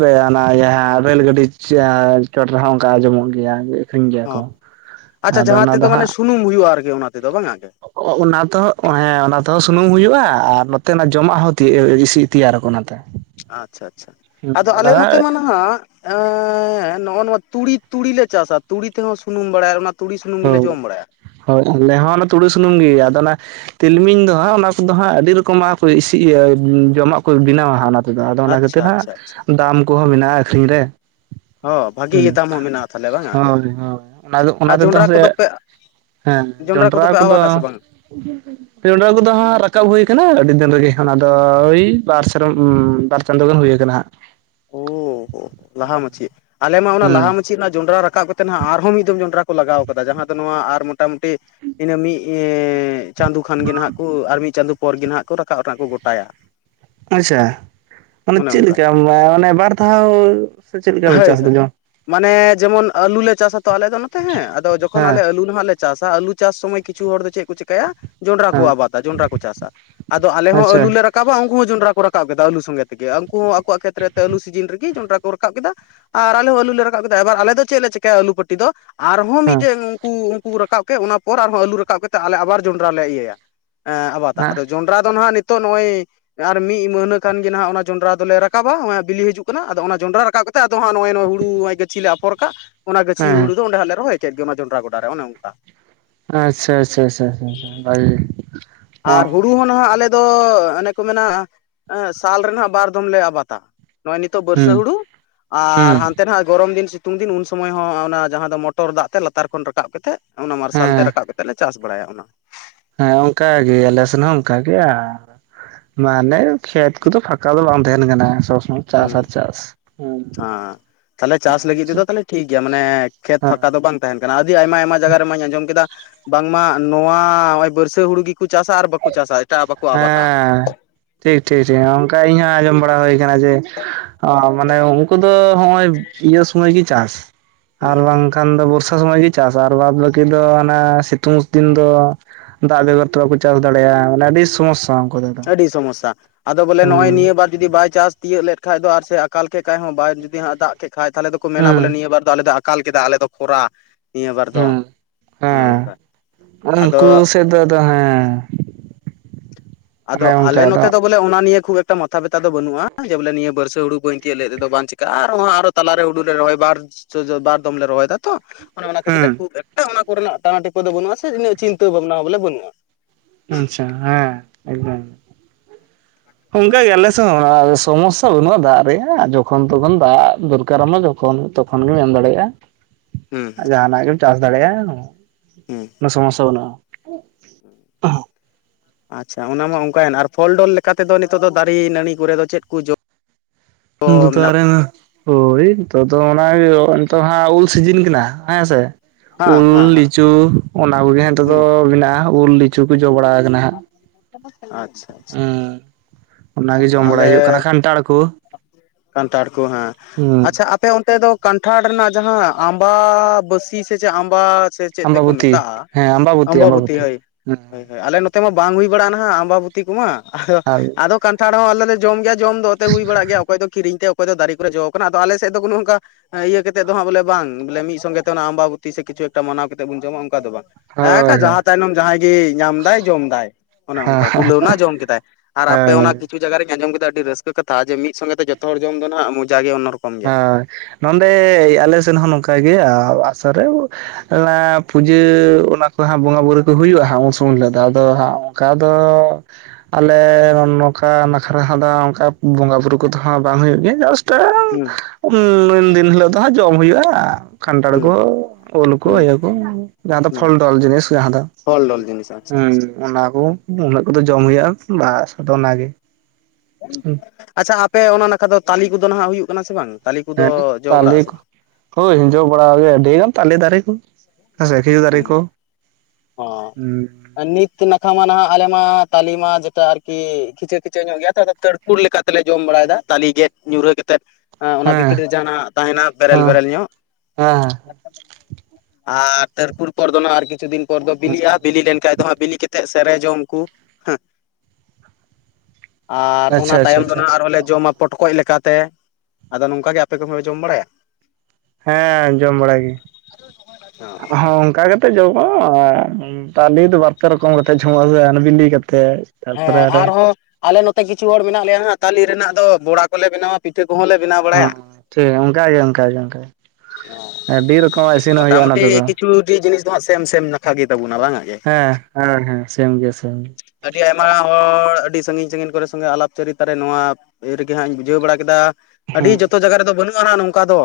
(unintelligible) ᱨᱮᱹᱞ ᱜᱟᱹᱰᱤ ᱪᱚᱴ ᱦᱚᱸ ᱚᱱᱠᱟ ᱟᱸᱚᱢᱚᱜ ᱜᱮᱭᱟ ᱟᱠᱷᱨᱤᱧ ᱜᱮᱭᱟ ᱠᱚ ᱦᱚᱸ ᱟᱪᱪᱷᱟ ᱟᱫᱚ ᱡᱟᱦᱟᱸ ᱚᱱᱟ ᱛᱮᱫᱚ ᱫᱚ ᱢᱟᱱᱮ ᱦᱟᱸᱜ ᱥᱩᱱᱩᱢ ᱦᱩᱭᱩᱜᱼᱟ ᱟᱨᱠᱤ ᱚᱱᱟ ᱛᱮᱫᱚ ᱵᱟᱝᱟ ᱜᱮ (unintelligible) ᱚᱱᱟ ᱛᱚ ᱦᱮ ᱚᱱᱟ ᱛᱚ ᱥᱩᱱᱩᱢ ᱦᱩᱭᱩᱜᱼᱟ ᱟᱨ ᱱᱚᱛᱮᱱᱟᱜ ᱡᱚᱢᱟᱜ ᱦᱚᱸ (unintelligible) ᱛᱮᱭᱟᱨᱚ ᱚᱱᱟᱛᱮ ᱟᱪᱪᱷᱟ ᱟᱪᱪᱷᱟ ᱦᱩᱸ ᱟᱫᱚ ᱟᱞᱮ ᱱᱚᱛᱮ ᱚᱱᱟ ᱢᱟ ᱱᱟᱦᱟᱜ ᱮ ᱱᱚᱜ ᱱᱚᱣᱟ ᱛᱩᱲᱤ ᱛᱩᱲᱤᱞᱮ ᱪᱟᱥᱟ ᱛᱩᱲᱤ ᱛᱮᱦᱚᱸ ᱥᱩᱱᱩᱢ ᱵᱟᱲᱟᱭᱟ ᱚᱱᱟ ᱛᱩᱲᱤ ᱥᱩᱱᱩᱢ ᱜᱮᱞᱮ ᱦᱳᱭ ᱡᱚᱢ ᱵᱟᱲᱟᱭᱟ ᱦᱳᱭ ᱟᱞᱮ ᱦᱚᱸ ᱚᱱᱟ ᱛᱩᱲᱩ ᱥᱩᱱᱩᱢ ᱜᱮ ᱟᱫᱚ ᱚᱱᱟ ᱛᱤᱞᱢᱤᱧ ᱫᱚ ᱦᱟᱸᱜ ᱚᱱᱟ ᱠᱚᱫᱚ ᱦᱟᱸᱜ ᱟᱹᱰᱤ ᱨᱚᱠᱚᱢᱟᱜ ᱤᱥᱤ ᱤᱭᱟᱹ ᱡᱚᱢᱟᱜ ᱠᱚ ᱵᱮᱱᱟᱣᱟ ᱦᱟᱜ ᱚᱱᱟ ᱛᱮᱫᱚ ᱟᱫᱚ ᱚᱱᱟ ᱟᱪᱪᱷᱟ ᱠᱷᱟᱹᱛᱤᱨ ᱦᱟᱸᱜ ᱟᱪᱪᱷᱟ ᱟᱪᱪᱷᱟ ᱫᱟᱢ ᱠᱚᱦᱚᱸ ᱢᱮᱱᱟᱜᱼᱟ ᱟᱠᱷᱨᱤᱧ ᱨᱮ ᱦᱚᱸ ᱵᱷᱟᱹᱜᱤ ᱜᱮ ᱦᱩᱸ ᱫᱟᱢ ᱦᱚᱸ ᱢᱮᱱᱟᱜᱼᱟ ᱛᱟᱦᱚᱞᱮ ᱵᱟᱝ ᱟ ᱜᱮ ᱦᱳᱭ ᱦᱳᱭ ᱚᱱᱟ ᱫᱚ ᱚᱱᱟ ᱟᱨ ᱛᱮᱫᱚ ᱡᱚᱱᱰᱨᱟ ᱥᱮ ᱠᱚᱫᱚ ᱯᱮ ᱦᱮᱸ ᱡᱚᱸᱰᱨᱟ ᱡᱚᱱᱰᱨᱟ ᱯᱮ ᱠᱚᱫᱚ ᱟᱵᱟᱫᱟ ᱥᱮ ᱵᱟᱝ (unintelligible) ᱠᱚᱫᱚ ᱦᱟᱸᱜ ᱨᱟᱠᱟᱵ ᱦᱩᱭ ᱠᱟᱱᱟ ᱟᱹᱰᱤ ᱫᱤᱱ ᱨᱮᱜᱮ ᱚᱱᱟ ᱫᱚ ᱳᱭ ᱵᱟᱨ ᱥᱮᱨᱢ ᱵᱟᱨ ᱪᱟᱸᱫᱳ ᱜᱟᱱ ᱦᱳᱭ ᱠᱟᱱᱟ ᱦᱟᱸᱜ ᱚ ᱞᱟᱦᱟ ᱢᱟᱪᱷᱤ ᱟᱞᱮ ᱢᱟ ᱚᱱᱟ ᱦᱩᱸ ᱞᱟᱦᱟ ᱢᱟᱪᱷᱤ ᱨᱮᱱᱟᱜ ᱡᱚᱸᱰᱨᱟ ᱨᱟᱵ ᱠᱟᱛᱮ ᱱᱟᱜ ᱟᱨᱦᱚᱸ ᱢᱤᱫ ᱫᱚᱢ ᱡᱚᱸᱰᱨᱟ ᱠᱚ ᱞᱟᱜᱟᱣ ᱠᱟᱫᱟ ᱡᱟᱦᱟᱸ ᱫᱚ ᱱᱚᱣᱟ ᱟᱨ ᱢᱚᱴᱟᱢᱩᱴᱤ ᱤᱱᱟᱹ ᱢᱤᱫ ᱮᱸ ᱪᱟᱸᱫᱳ ᱠᱷᱟᱱ ᱜᱮ ᱱᱟᱦᱟᱜ ᱠᱚ ᱟᱨ ᱢᱤᱫ ᱪᱟᱸᱫᱳ ᱯᱚᱨ ᱜᱮ ᱱᱟᱦᱟᱜ ᱠᱚ ᱨᱟᱠᱟᱵ ᱨᱮᱱᱟᱜ ᱠᱚ ᱜᱚᱴᱟᱭᱟ ᱟᱪᱪᱷᱟ ᱢᱟᱱᱮ ᱚᱱᱮ ᱪᱮᱫ ᱚᱱᱠᱟ ᱞᱮᱠᱟ ᱵᱟᱨ ᱫᱷᱟᱣ ᱥᱮ ᱪᱮᱫ ᱞᱮᱠᱟ ᱯᱮ ᱦᱳᱭ ᱦᱳᱭ ᱪᱟᱥ ᱮᱫᱟ ᱡᱚᱱ ᱢᱟᱱᱮ ᱡᱮᱢᱚᱱ ᱟᱹᱞᱩ ᱞᱮ ᱪᱟᱥᱟ ᱛᱚ ᱟᱞᱮ ᱫᱚ ᱱᱚᱛᱮ ᱦᱮᱸ ᱟᱫᱚ ᱡᱚᱠᱷᱚᱱ ᱦᱮᱸ ᱟᱞᱮ ᱟᱞᱩ ᱱᱟᱦᱟᱜᱞᱮ ᱪᱟᱥᱟ ᱟᱹᱞᱩ ᱪᱟᱥ ᱥᱚᱢᱚᱭ ᱠᱤᱪᱷᱩ ᱦᱚᱲ ᱫᱚ ᱪᱮᱫ ᱠᱚ ᱪᱮᱠᱟᱭᱟ ᱡᱚᱸᱰᱨᱟ ᱦᱮᱸ ᱠᱚ ᱟᱵᱟᱫᱟ ᱡᱚᱸᱰᱨᱟ ᱠᱚ ᱪᱟᱥᱟ ᱟᱫᱚ ᱟᱞᱮ ᱦᱚᱸ ᱟᱪᱪᱷᱟ ᱟᱞᱩ ᱞᱮ ᱨᱟᱠᱟᱵᱟ ᱩᱱᱠᱩ ᱦᱚᱸ ᱡᱚᱸᱰᱨᱟ ᱠᱚ ᱨᱟᱠᱟᱵ ᱠᱮᱫᱟ ᱟᱞᱩ ᱥᱚᱝᱜᱮ ᱛᱮᱜᱮ ᱩᱱᱠᱩ ᱦᱚᱸ ᱟᱠᱚᱣᱟᱜ ᱠᱷᱮᱛᱨᱮ ᱟᱹᱞᱩ ᱥᱤᱡᱤᱱ ᱨᱮᱜᱮ ᱡᱚᱸᱰᱨᱟ ᱠᱚ ᱨᱟᱠᱟᱵ ᱠᱮᱫᱟ ᱟᱨ ᱟᱞᱮ ᱦᱚᱸ ᱟᱹᱞᱩ ᱞᱮ ᱨᱟᱠᱟᱵ ᱠᱮᱫᱟ ᱮᱵᱟᱨ ᱟᱞᱮ ᱫᱚ ᱪᱮᱫ ᱞᱮ ᱪᱤᱠᱟᱹᱭᱟ ᱟᱹᱞᱩ ᱯᱟᱹᱴᱤ ᱫᱚ ᱟᱨᱦᱚᱸ ᱦᱮᱸ ᱢᱤᱫᱴᱮᱱ ᱩᱱᱠᱩ ᱩᱱᱠᱩ ᱨᱟᱠᱟᱵ ᱠᱮᱫ ᱚᱱᱟ ᱯᱚᱨ ᱟᱨᱦᱚᱸ ᱟᱹᱞᱩ ᱨᱟᱠᱟᱵ ᱠᱟᱛᱮ ᱟᱞᱮ ᱟᱵᱟᱨ ᱡᱚᱸᱰᱨᱟ ᱞᱮ ᱤᱭᱟᱹᱭᱟ ᱟᱵᱟᱫᱟ ᱦᱮᱸ ᱟᱫᱚ ᱡᱚᱸᱰᱨᱟ ᱫᱚ ᱱᱟᱦᱟᱜ ᱱᱤᱛ ᱛᱚ ᱱᱚᱜᱼᱚᱭ ᱟᱨ ᱢᱤᱫ ᱢᱟᱹᱦᱱᱟᱹ ᱠᱷᱟᱱ ᱜᱮ ᱱᱟᱦᱟᱜ ᱚᱱᱟ ᱡᱚᱸᱰᱨᱟ ᱫᱚᱞᱮ ᱨᱟᱠᱟᱵᱟ ᱵᱤᱞᱤ ᱦᱤᱡᱩᱜ ᱠᱟᱱᱟ ᱟᱫᱚ ᱚᱱᱟ ᱡᱚᱸᱰᱨᱟ ᱨᱟᱠᱟᱵ ᱠᱟᱛᱮ ᱟᱫᱚ ᱦᱟᱸᱜ ᱱᱚᱭ-ᱚᱭ ᱱᱚ ᱦᱩᱲᱩ ᱜᱟᱪᱷᱤ ᱞᱮ ᱟᱯᱷᱚᱨ ᱠᱟᱜᱼᱟ ᱚᱱᱟ ᱜᱟᱹᱪᱷᱤ ᱦᱮᱸ ᱦᱩᱲᱩ ᱫᱚ ᱚᱸᱰᱮ ᱦᱟᱸᱜ ᱞᱮ ᱨᱚᱦᱚᱭ ᱠᱮᱫ ᱜᱮ ᱚᱱᱟ ᱡᱚᱸᱰᱨᱟ ᱜᱚᱰᱟ ᱨᱮ ᱚᱱᱮ ᱚᱱᱠᱟ ᱟᱪᱪᱷᱟ ᱟᱪᱪᱷᱟ ᱟᱪᱪᱷᱟ ᱵᱷᱟᱭᱮ ᱟᱨ ᱦᱩᱲᱩ ᱦᱚᱸ ᱱᱟᱦᱟᱜ ᱟᱞᱮᱫ ᱫᱚ ᱚᱱᱮ ᱠᱚ ᱢᱮᱱᱟ ᱥᱟᱞ ᱨᱮᱱᱟᱜ ᱵᱟᱨ ᱫᱷᱚᱢ ᱞᱮ ᱟᱵᱟᱛᱟ ᱱᱚᱜᱼᱚᱭ ᱱᱤᱛᱚᱜ ᱵᱟᱹᱨᱥᱟᱹ ᱦᱩᱸ ᱦᱩᱲᱩ ᱟᱨ ᱦᱩᱸ ᱦᱟᱱᱛᱮ ᱱᱟ ᱜᱚᱨᱚᱢ ᱫᱤᱱ ᱥᱤᱛᱩᱝ ᱫᱤᱱ ᱩᱱ ᱥᱩᱚᱢᱚᱭ ᱦᱚᱸ ᱚᱱᱟ ᱡᱟᱦᱟᱸ ᱫᱚ ᱢᱚᱴᱚᱨ ᱫᱟᱜ ᱛᱮ ᱞᱟᱛᱟᱨ ᱠᱷᱚᱱ ᱨᱟᱠᱟᱵ ᱠᱟᱛᱮ ᱚᱱᱟ ᱢᱟᱨᱥᱟᱞ ᱛᱮ ᱦᱮᱸ ᱨᱟᱠᱟᱵ ᱠᱟᱛᱮ ᱞᱮ ᱪᱟᱥ ᱵᱟᱲᱟᱭᱟ ᱚᱱᱟ ᱦᱮᱸ ᱚᱱᱠᱟᱜᱮ ᱟᱞᱮ ᱥᱮᱱ ᱦᱚᱸ ᱚᱱᱠᱟᱜᱮ ᱟᱨ ᱢᱟᱱᱮ ᱠᱷᱮᱛ ᱠᱚᱫᱚ ᱯᱷᱟᱠᱟ ᱫᱚ ᱵᱟᱝ ᱛᱟᱦᱮᱱ ᱠᱟᱱᱟ ᱥᱚᱵᱽ ᱥᱚᱢᱚᱭ ᱪᱟᱥ ᱟᱨ ᱪᱟᱥ ᱦᱮᱸ ᱛᱟᱦᱞᱮ ᱪᱟᱥ ᱞᱟᱹᱜᱤᱫ ᱛᱮᱫᱚ ᱛᱟᱦᱮ ᱴᱷᱤᱠ ᱜᱮᱭᱟ ᱢᱟᱱᱮ ᱠᱷᱮᱛ ᱯᱷᱟᱸᱠᱟ ᱫᱚ ᱵᱟᱝ ᱛᱟᱦᱮᱱ ᱠᱟᱱᱟ ᱟᱹᱰᱤ ᱟᱭᱢᱟ ᱟᱭᱢᱟ ᱡᱟᱭᱜᱟ ᱨᱮᱢᱟᱧ ᱟᱸᱡᱚᱢ ᱠᱮᱫᱟ ᱵᱟᱝ ᱢᱟ ᱱᱚᱣᱟ ᱱᱚᱜᱼᱚᱭ ᱵᱟᱹᱨᱥᱟᱹ ᱦᱩᱲᱩ ᱜᱮᱠᱚ ᱪᱟᱥᱟ ᱟᱨ ᱵᱟᱠᱚ ᱪᱟᱥᱟ ᱮᱴᱟᱜ ᱵᱟᱠᱚ ᱟᱵᱟᱛᱟ ᱦᱮᱸ ᱴᱷᱤᱠ ᱴᱷᱤᱠ ᱴᱷᱤᱠ ᱚᱱᱠᱟ ᱤᱧᱦᱚ ᱟᱸᱡᱚᱢ ᱵᱟᱲᱟ ᱦᱩᱭ ᱟᱠᱟᱱᱟ᱾ ᱠᱟᱱᱟ ᱡᱮ ᱢᱟᱱᱮ ᱩᱱᱠᱩ ᱫᱚ ᱱᱚᱜ ᱚᱚᱭ ᱤᱭᱟᱹ ᱥᱩᱢᱚᱭ ᱜᱮ ᱪᱟᱥ ᱟᱨ ᱵᱟᱝᱠᱷᱟᱱ ᱫᱚ ᱵᱚᱨ (unintelligible) ᱥᱚᱢᱚᱭ ᱜᱮ ᱪᱟᱥᱟ ᱟᱨ ᱵᱟᱫᱽ ᱵᱟᱹᱠᱤ ᱫᱚ ᱚᱱᱟ ᱥᱤᱛᱩᱝ ᱫᱤᱱ ᱫᱚ ᱫᱟᱜ ᱵᱮᱜᱚᱨ ᱛᱮ ᱵᱟᱠᱚ ᱪᱟᱥ ᱫᱟᱲᱮᱭᱟᱜᱼᱟ ᱢᱟᱱᱮ ᱟᱹᱰᱤ ᱥᱚᱢᱚᱥᱥᱟ ᱩᱱᱠᱩ ᱫᱚ ᱟᱹᱰᱤ ᱥᱚᱢᱚᱥᱥᱟ ᱟᱫᱚ ᱵᱚᱞᱮ ᱦᱩᱸ ᱱᱚᱜᱼᱚᱭ ᱱᱤᱭᱟᱹᱵᱟᱨ ᱡᱩᱫᱤ ᱵᱟᱭ ᱪᱟᱥ ᱛᱤᱭᱳᱟᱹᱜ ᱞᱮᱫ ᱠᱷᱟᱱᱡ ᱫᱚ ᱟᱨ ᱥᱮ ᱟᱠᱟᱞ ᱠᱮᱫ ᱠᱷᱡ ᱦᱚᱸ ᱵᱟᱭ ᱡᱩᱫᱤ ᱦᱟᱜ ᱫᱟᱜ ᱠᱮᱫ ᱠᱷᱟᱡ ᱛᱟᱦᱮ ᱫᱚᱠᱚ ᱢᱮᱱᱟ ᱦᱩᱸ ᱵᱚᱞᱮ ᱱᱤᱭᱟᱹ ᱵᱟᱨ ᱫᱚ ᱟᱞᱮᱫ ᱫᱚ ᱟᱠᱟ ᱟᱠᱟᱠᱟᱞ ᱠᱮᱫᱟ ᱟᱞᱮ ᱫᱚ ᱠᱷᱚᱨᱟ ᱱᱤᱭᱟᱹ ᱵᱟᱨ ᱫᱚ ᱦᱮᱸ ᱚᱱᱮ ᱚᱱᱠᱟ ᱦᱮᱸ ᱟᱫᱚ ᱩᱱᱠᱩ ᱥᱮᱫ ᱫᱚ ᱟᱫᱚ ᱦᱮᱸ ᱟᱫᱚ ᱚᱱᱮ ᱟᱞᱮ ᱚᱱᱠᱟ ᱟᱫᱚ ᱱᱚᱛᱮ ᱫᱚ ᱵᱚᱞᱮ ᱚᱱᱟᱤᱭᱮ ᱠᱷᱩᱵ ᱮᱠ (unintelligible) ᱢᱟᱚᱛᱷᱟᱵᱟ ᱫᱚ ᱵᱟᱹᱱᱩᱜᱼᱟ ᱡᱮ ᱵᱚᱞᱮ ᱱᱤᱭᱟᱹ ᱵᱟᱹᱨᱥᱟᱹ ᱦᱩᱲᱩ ᱵᱟᱹᱧ ᱛᱤᱭᱟᱹᱜ ᱞᱮᱫ ᱛᱮᱫᱚ ᱵᱟᱝ ᱪᱤᱠᱟᱹᱜᱼᱟ ᱟᱨᱦᱚᱸ ᱟᱨᱚ ᱛᱟᱞᱟᱨᱮ ᱦᱩᱲᱩ ᱨᱮ ᱨᱚᱦᱚᱭ ᱵᱟᱨ (unintelligible) ᱡᱚ ᱵᱟᱨ ᱫᱚᱢ ᱞᱮ ᱨᱚᱦᱚᱭ ᱫᱟ ᱛᱚ ᱚᱱᱟ ᱚᱱᱟ ᱠᱷᱟᱹᱛᱤᱨ ᱛᱮ ᱦᱮᱸ ᱠᱷᱩᱵ ᱮᱠᱴᱟ ᱚᱱᱟ ᱠᱚᱨᱮᱱᱟᱜ ᱴᱟᱱᱟᱴᱤᱯᱟᱹ ᱫᱚ ᱵᱟᱹᱱᱩᱜ-ᱟ ᱥᱮ ᱡᱮᱱᱤᱜ ᱪᱤᱱᱛᱟᱹ ᱵᱷᱟᱵᱽᱱᱟ ᱦᱚᱸ ᱵᱚᱞᱮ ᱵᱟᱹᱱᱩᱜ-ᱟ᱾ ᱟᱸᱪᱪᱷᱟ ᱦᱮᱸ ᱮᱫᱚᱢ ᱚᱱᱠᱟ ᱜᱮ ᱟᱞᱮ ᱥᱮ ᱦᱚᱸ ᱚᱱᱟ ᱥᱚᱢᱚᱥᱥᱟ ᱵᱟᱹᱱᱩᱜ-ᱟ ᱫᱟᱜ ᱨᱮᱭᱟᱜ ᱡᱚᱠᱷᱚᱱ ᱛᱚᱠᱷᱚᱱ ᱫᱟᱜ ᱫᱚᱨᱠᱟᱨᱟᱢᱟ ᱡᱚᱠᱷᱚᱱ ᱛᱚᱠᱷᱚᱱ ᱜᱮᱢ ᱮᱢ ᱫᱟᱲᱮᱭᱟᱜ-ᱟ᱾ ᱦᱩᱸ ᱦᱩᱸ ᱡᱟᱦᱟᱱᱟᱜ ᱜᱮᱢ ᱪᱟᱥ ᱫᱟᱲᱮᱭᱟᱜᱼᱟ ᱦᱚᱸ ᱦᱩᱸ ᱚᱱᱚ ᱥᱚᱢᱚᱥᱥᱟ ᱵᱟᱹᱱᱩᱜ-ᱟ᱾ ᱩᱯ ᱚᱦᱚᱸ ᱟᱪᱪᱷᱟ ᱚᱱᱟ ᱢᱟ ᱚᱱᱠᱟ ᱭᱮᱱ ᱟᱨ ᱯᱷᱚᱞ ᱰᱚᱞ ᱞᱮᱠᱟ ᱛᱮ ᱫᱚ ᱱᱤᱛᱚᱜ ᱫᱚ ᱫᱟᱨᱤ ᱱᱟᱹᱲᱤ ᱠᱩᱨᱮ ᱫᱚ ᱪᱮᱫ ᱠᱩ ᱡᱚ ᱩᱸᱫᱽ ᱢᱮᱱᱟᱜ ᱫᱟᱨᱮ ᱱᱟᱜ ᱦᱳᱭ ᱦᱤᱛᱚᱜ ᱫᱚ ᱚᱱᱟ ᱜᱮ ᱚ ᱱᱤᱛᱚᱜ ᱦᱟᱸᱜ ᱩᱞ ᱥᱤᱡᱤᱱ ᱠᱟᱱᱟ ᱦᱮᱸᱥᱮ ᱦᱮᱸ ᱩᱞ ᱦᱮᱸ ᱦᱮᱸ ᱞᱤᱪᱩ ᱚᱱᱟ ᱠᱚ ᱜᱮ ᱦᱟᱸᱜ ᱦᱤᱛᱚᱜ ᱫᱚ ᱦᱩᱸ ᱢᱤᱱᱟᱜ-ᱟ ᱩᱞ ᱞᱤᱪᱩ ᱠᱩᱡ ᱡᱚ ᱵᱟᱲᱟ ᱠᱟᱱᱟ ᱦᱟᱸᱜ ᱟᱪᱪᱷᱟ ᱟᱪᱪᱷᱟ ᱟᱸ ᱚᱱᱟ ᱜᱮ ᱡᱚᱢ ᱵᱟᱲᱟᱭ ᱦᱩᱭᱩᱜ ᱠᱟᱱᱟ ᱠᱷᱟᱱᱴᱟᱲ ᱠᱩ ᱠᱟᱱᱴᱟᱲ ᱠᱩ ᱦᱮᱸ ᱟᱪᱪᱷᱟ ᱟᱯᱮ ᱚᱱᱛᱮ ᱫᱚ ᱠᱟᱱᱴᱷᱟᱲ ᱨᱮᱱᱟᱜ ᱡᱟᱦᱟᱸ ᱟᱢᱵᱟ ᱵᱟᱹᱥᱤ ᱥᱤ ᱥᱮ ᱪᱮᱫ ᱟᱢᱵᱟ ᱥᱮ ᱪᱮᱫ ᱛᱮ ᱠᱚ ᱟᱢᱵᱟᱵᱚᱛᱤ ᱢᱮᱛᱟᱜ-ᱟ ᱦᱮᱸ ᱟᱢᱵᱟᱵᱚᱛᱤ ᱟᱢᱵᱟᱵᱩᱛᱤ ᱟᱢᱵᱟᱵᱚᱛᱤ ᱦᱳᱭ ᱦᱮᱸ ᱳᱭ ᱦᱳᱭ ᱟᱞᱮ ᱱᱚᱜ ᱛᱮ ᱢᱟ ᱵᱟᱝ ᱦᱩᱭ ᱵᱟᱲᱟᱜ- ᱟ ᱱᱟᱦᱟᱸᱜ ᱟᱢᱵᱟᱵᱩᱛᱤ ᱠᱩᱢᱟ ᱟᱫᱚ ᱟᱨ ᱟᱫᱚ ᱠᱟᱱᱴᱷᱟᱲ ᱦᱚᱸ ᱟᱞᱮ ᱞᱮ ᱡᱚᱢ ᱜᱤᱭᱟ ᱡᱚᱢ ᱫᱚ ᱚᱛᱮᱜ ᱦᱩᱭ ᱵᱟᱲ ᱜᱤᱭᱟ ᱚᱠᱚᱭ ᱫᱚ ᱠᱤᱨᱤᱧ ᱛᱮ ᱚᱠᱚᱭ ᱫᱚ ᱫᱟᱨᱤ ᱠᱚᱨᱮ ᱡᱚ ᱣᱟᱠᱟᱱᱟ ᱟᱫᱚ ᱟᱞᱮ ᱥᱮᱜ ᱫᱚ ᱱᱩᱜ-ᱠᱟ ᱤᱭᱟᱹ ᱠᱟᱛᱮᱜ ᱫᱚ ᱦᱟᱸᱜ ᱵᱚᱞᱮ ᱵᱟᱝ ᱵᱚᱞᱮ ᱢᱤᱫ ᱥᱚᱸᱜᱮ ᱛᱮ ᱚᱱᱟ ᱟᱢᱵᱟᱵᱩᱛᱤ ᱥᱮ ᱠᱤᱪ ᱠᱤᱪᱷᱩ ᱴᱟ ᱢᱟᱱᱟᱣ ᱠᱟᱛᱮᱫ ᱵᱩᱱ ᱡᱚᱢᱟ ᱚᱱᱠᱟ ᱫᱚ ᱵᱟᱝ ᱟ ᱦᱳᱭ ᱠᱷᱟᱡ ᱡᱟᱦᱟᱸ ᱛᱟᱭᱱᱚᱢ ᱡᱟᱦᱟᱸᱭ ᱜᱤᱭ ᱧᱟᱢ ᱫᱟᱭ ᱡᱚᱢ ᱫᱟᱭ᱾ ᱚᱱᱮ ᱦᱳᱭ ᱦᱮᱸ ᱚᱱᱠᱟ ᱠᱩᱞᱟᱹᱣ ᱱᱟ ᱡᱚᱢ ᱠᱤᱫᱟᱭ ᱟᱨ ᱟᱯ ᱟᱯᱮ ᱦᱳᱭ ᱚᱱᱟ ᱠᱤᱪᱩ ᱡᱟᱭᱜᱟ ᱨᱮᱧ ᱟᱸᱡᱚᱢ ᱠᱤᱫᱟ ᱟᱹᱰᱤ ᱨᱟᱹᱥᱠᱟᱹ ᱠᱟᱛᱷᱟ ᱡᱮ ᱢᱤᱫ ᱥᱚᱸᱜᱮ ᱛᱮ ᱡᱚᱛᱚ ᱦᱚᱲ ᱡᱚᱢ ᱫᱚ ᱱᱟᱦᱟᱸᱜ ᱢᱩ ᱦᱮᱸ ᱱᱚᱱᱰᱮ ᱟᱞᱮ ᱥᱮᱱ ᱦᱚᱸ ᱱᱚᱝᱠᱟ ᱜᱮ ᱟ ᱟᱨ ᱟᱥᱟᱲᱨᱮ ᱞᱮᱸ ᱯᱩᱡᱟᱹ ᱚᱱᱟ ᱠᱚ ᱦᱟᱸᱜ ᱵᱚᱸᱜᱟ ᱵᱩᱨᱩ ᱠᱩ ᱦᱩᱭᱩᱜ-ᱟ ᱦᱟᱸᱜ ᱩᱱ ᱥᱩᱢᱩᱭ ᱦᱞᱳᱜ ᱫᱚ ᱟᱫᱚ ᱫᱚ ᱦᱟᱸᱜ ᱚᱱᱠᱟ ᱫᱚ ᱟᱞᱮ ᱱᱚᱝᱠᱟ ᱱᱟᱠᱷᱨᱟ ᱟᱦᱟᱸᱫᱟ ᱚᱱᱠᱟ ᱵᱚᱸᱜᱟ ᱵᱩᱨᱩ ᱠᱚ ᱫᱚ ᱦᱟᱸ ᱵᱟᱝ ᱦᱩᱭᱩᱜ ᱜᱤᱭᱟ ᱡᱚᱥᱴᱟ ᱩᱢ ᱦᱩᱸ ᱩᱱ ᱫᱤᱱ ᱦᱤᱞᱳᱜ ᱫᱚ ᱦᱟᱸᱜ ᱡᱚᱢ ᱦᱩᱭᱩᱜ-ᱟ ᱠᱷᱟᱱᱴᱟᱲ ᱦᱩᱸ ᱠᱚ ᱩᱞ ᱠᱚ ᱦᱩᱸ ᱤᱭᱟᱹ ᱠᱩ ᱡᱟᱦᱟᱸ ᱫᱚ ᱦᱩᱸ ᱯᱷᱚᱞ ᱰᱚᱞ ᱡᱤᱱᱤᱥ ᱡᱟᱦᱟᱸ ᱫᱚ ᱯᱷᱚᱞ ᱰᱚᱞ ᱡᱤᱱᱤᱥ ᱟᱪᱪᱷᱟ ᱦᱩᱸ ᱟᱪᱪᱷᱟ ᱚᱱᱟ ᱠᱩ ᱩᱱᱟᱹᱜ ᱠᱚ ᱫᱚ ᱡᱚᱢ ᱦᱩᱭᱩᱜ-ᱟ ᱵᱟᱥ ᱟᱫᱚ ᱚᱱᱟ ᱜᱮ ᱟᱪᱪᱷᱟ ᱟᱯᱮ ᱚᱱᱟ ᱱᱟᱠᱷᱟ ᱫᱚ ᱛᱟᱞᱤ ᱠᱚ ᱫᱚ ᱱᱟᱦᱟᱸᱜ ᱦᱩᱭᱩᱜ ᱠᱟᱱᱟ ᱥᱮ? ᱵᱟᱝ ᱛᱟᱞᱤ ᱠᱚᱫᱚ ᱦᱮᱸ ᱡᱚ ᱵᱟᱲᱟᱜ ᱛᱟᱞᱤ ᱟᱥᱮ ᱠᱩ ᱵᱟᱝ ᱠᱚ ᱦᱚᱭ ᱡᱚ ᱵᱟᱲᱟ ᱜᱮ ᱟᱹᱰᱤ ᱜᱟᱱ ᱛᱟᱞᱤ ᱫᱟᱨᱮ ᱠᱩ ᱦᱮᱸ ᱥᱮ ᱠᱷᱤᱡᱩ ᱫᱟᱨᱤ ᱠᱚ ᱦᱮᱸ ᱚᱸ ᱱᱤᱛ ᱱᱟᱠᱷᱟ ᱢᱟ ᱱᱟᱦᱟᱜ ᱟᱞᱮ ᱢᱟ ᱛᱟᱞᱤ ᱢᱟ ᱡᱮᱴᱟ ᱟᱨ ᱠᱤ ᱠᱷᱤᱪᱟᱹ ᱠᱷᱤᱪᱟᱹ ᱧᱚᱜ ᱜᱤᱭᱟ ᱛᱟᱹᱲᱠᱩᱲ ᱞᱮᱠᱟ ᱛᱮ ᱞᱮ ᱡᱚᱢ ᱵᱟᱲᱟᱭ ᱫᱟ ᱛᱟᱞᱤ ᱜᱮᱫ ᱧᱩᱨᱟᱹ ᱟᱹ ᱠᱟᱛᱮ ᱚᱸᱻ ᱚᱱᱟ ᱵᱷᱤᱛᱤᱨ ᱦᱮᱸ ᱨᱮ ᱡᱟᱦᱟᱸ ᱱᱟᱜ ᱛᱟᱦᱮᱱᱟ ᱵᱮᱨᱮᱞ ᱦᱮᱸ ᱵᱮᱨᱮᱞ ᱧᱚᱜ ᱦᱮᱸ ᱟᱨ ᱛᱟᱹᱨᱯᱩᱲ ᱯᱚᱨ ᱫᱚ ᱱᱟᱦᱟᱸᱜ ᱟᱨ ᱠᱤᱪᱷᱩ ᱫᱤᱱ ᱯᱚᱨ ᱫᱚ ᱵᱤᱞᱤᱜ-ᱟ ᱵᱤᱞᱤ ᱞᱮᱱ ᱠᱷᱟᱡ ᱫᱚ ᱦᱟᱸᱜ ᱵᱤᱞᱤ ᱠᱮᱛᱮᱥ ᱥᱮᱨᱮ ᱡᱚᱢ ᱠᱩ ᱟᱨ ᱚᱱᱟ ᱟᱪᱪᱷᱟ ᱟᱪᱪᱷᱟ ᱛᱟᱭᱚᱢ ᱫᱚ ᱟᱪᱪᱷᱟ ᱱᱟᱦᱟᱸᱜ ᱟᱨ ᱦᱚᱸ ᱞᱮ ᱡᱚᱢᱟ ᱯᱚᱴᱠᱚᱡ ᱞᱮᱠᱟ ᱛᱮ ᱟᱫᱚ ᱱᱚᱝᱠᱟ ᱜᱮ ᱟᱯᱮ ᱠᱚ ᱦᱚᱸ ᱯᱮ ᱡᱚᱢ ᱵᱟᱲᱟᱭᱟ ᱦᱮᱸ ᱡᱚᱢ ᱵᱟᱲᱟᱭ ᱜᱮ ᱦᱚᱸ ᱚᱱᱠᱟ ᱜᱮᱛᱚ ᱡᱚ ᱚᱣ ᱛᱟᱞᱤ ᱫᱚ ᱵᱟᱨ ᱯᱮ ᱨᱚᱠᱚᱢ ᱠᱟᱛᱮ ᱡᱷᱚᱢᱚᱜ ᱟᱥᱮ ᱦᱟᱱᱮ ᱵᱤᱞᱤ ᱠᱟᱛᱮ ᱦᱮᱸ ᱟᱨᱦᱚᱸ ᱟᱞᱮ ᱱᱚᱛᱮ ᱠᱤᱪᱷᱩ ᱦᱚᱲ ᱢᱮᱱᱟᱜ ᱞᱮᱭᱟ ᱦᱟᱸᱜ ᱛᱟᱞᱤ ᱨᱮᱱᱟᱜ ᱫᱚ ᱵᱚᱲᱟ ᱠᱚᱞᱮ ᱵᱮᱱᱟᱣᱟ ᱯᱤᱴᱷᱟᱹ ᱠᱚᱦᱚᱸ ᱞᱮ ᱵᱮᱱᱟᱣ ᱵᱟᱲᱟᱭᱟ ᱚᱸ ᱴᱷᱮᱭᱟ ᱚᱱᱠᱟ ᱜᱮ ᱚᱱᱠᱟ ᱜᱮ ᱚᱱᱠᱟ ‌ᱜᱮ ᱟᱹᱰᱤ ᱨᱚᱠᱚᱢᱟᱜ ᱤᱥᱤᱱ ᱦᱩᱭᱩᱜ-ᱟ ᱢᱚᱴᱟᱢᱩᱴᱤ ᱱᱚᱛᱮ ᱫᱚ ᱠᱤᱪᱷᱩᱴᱤ ᱡᱤᱱᱤᱥ ᱥᱮᱢ ᱥᱮᱢ‌ ᱱᱟᱠᱷᱟ ᱛᱟᱵᱚᱱᱟ ᱵᱟᱝᱟᱜ ᱜᱮ ᱦᱮᱸ ᱦᱮᱸ ᱦᱮᱸ ᱥᱮᱢ ᱜᱮ ᱥᱮᱢ ᱜᱮ ᱟᱹᱰᱤ ᱟᱭᱢᱟ ᱦᱚᱲ ᱟᱹᱰᱤ ᱥᱟᱺᱜᱤᱧ ᱥᱟᱺᱜᱤᱧ ᱠᱚᱨᱮ ᱥᱚᱸᱜᱮ ᱟᱞᱟᱯ ᱪᱟᱹᱨᱤᱛᱟ ᱨᱮ ᱱᱚᱣᱟ ᱤᱭᱟᱹ ᱨᱮᱜᱮ ᱦᱟᱸᱜ ᱤᱧ ᱵᱩᱡᱷᱟᱹᱣ ᱵᱟᱲᱟ ᱠᱮᱫᱟ ᱜᱮ ᱦᱮᱸ ᱟᱹᱰᱤ ᱡᱚᱛᱚ ᱡᱟᱭᱜᱟ ᱨᱮᱫᱚ ᱵᱟᱹᱱᱩᱜ-ᱟ ᱦᱟᱸᱜ ᱱᱩᱝᱠᱟ ᱫᱚ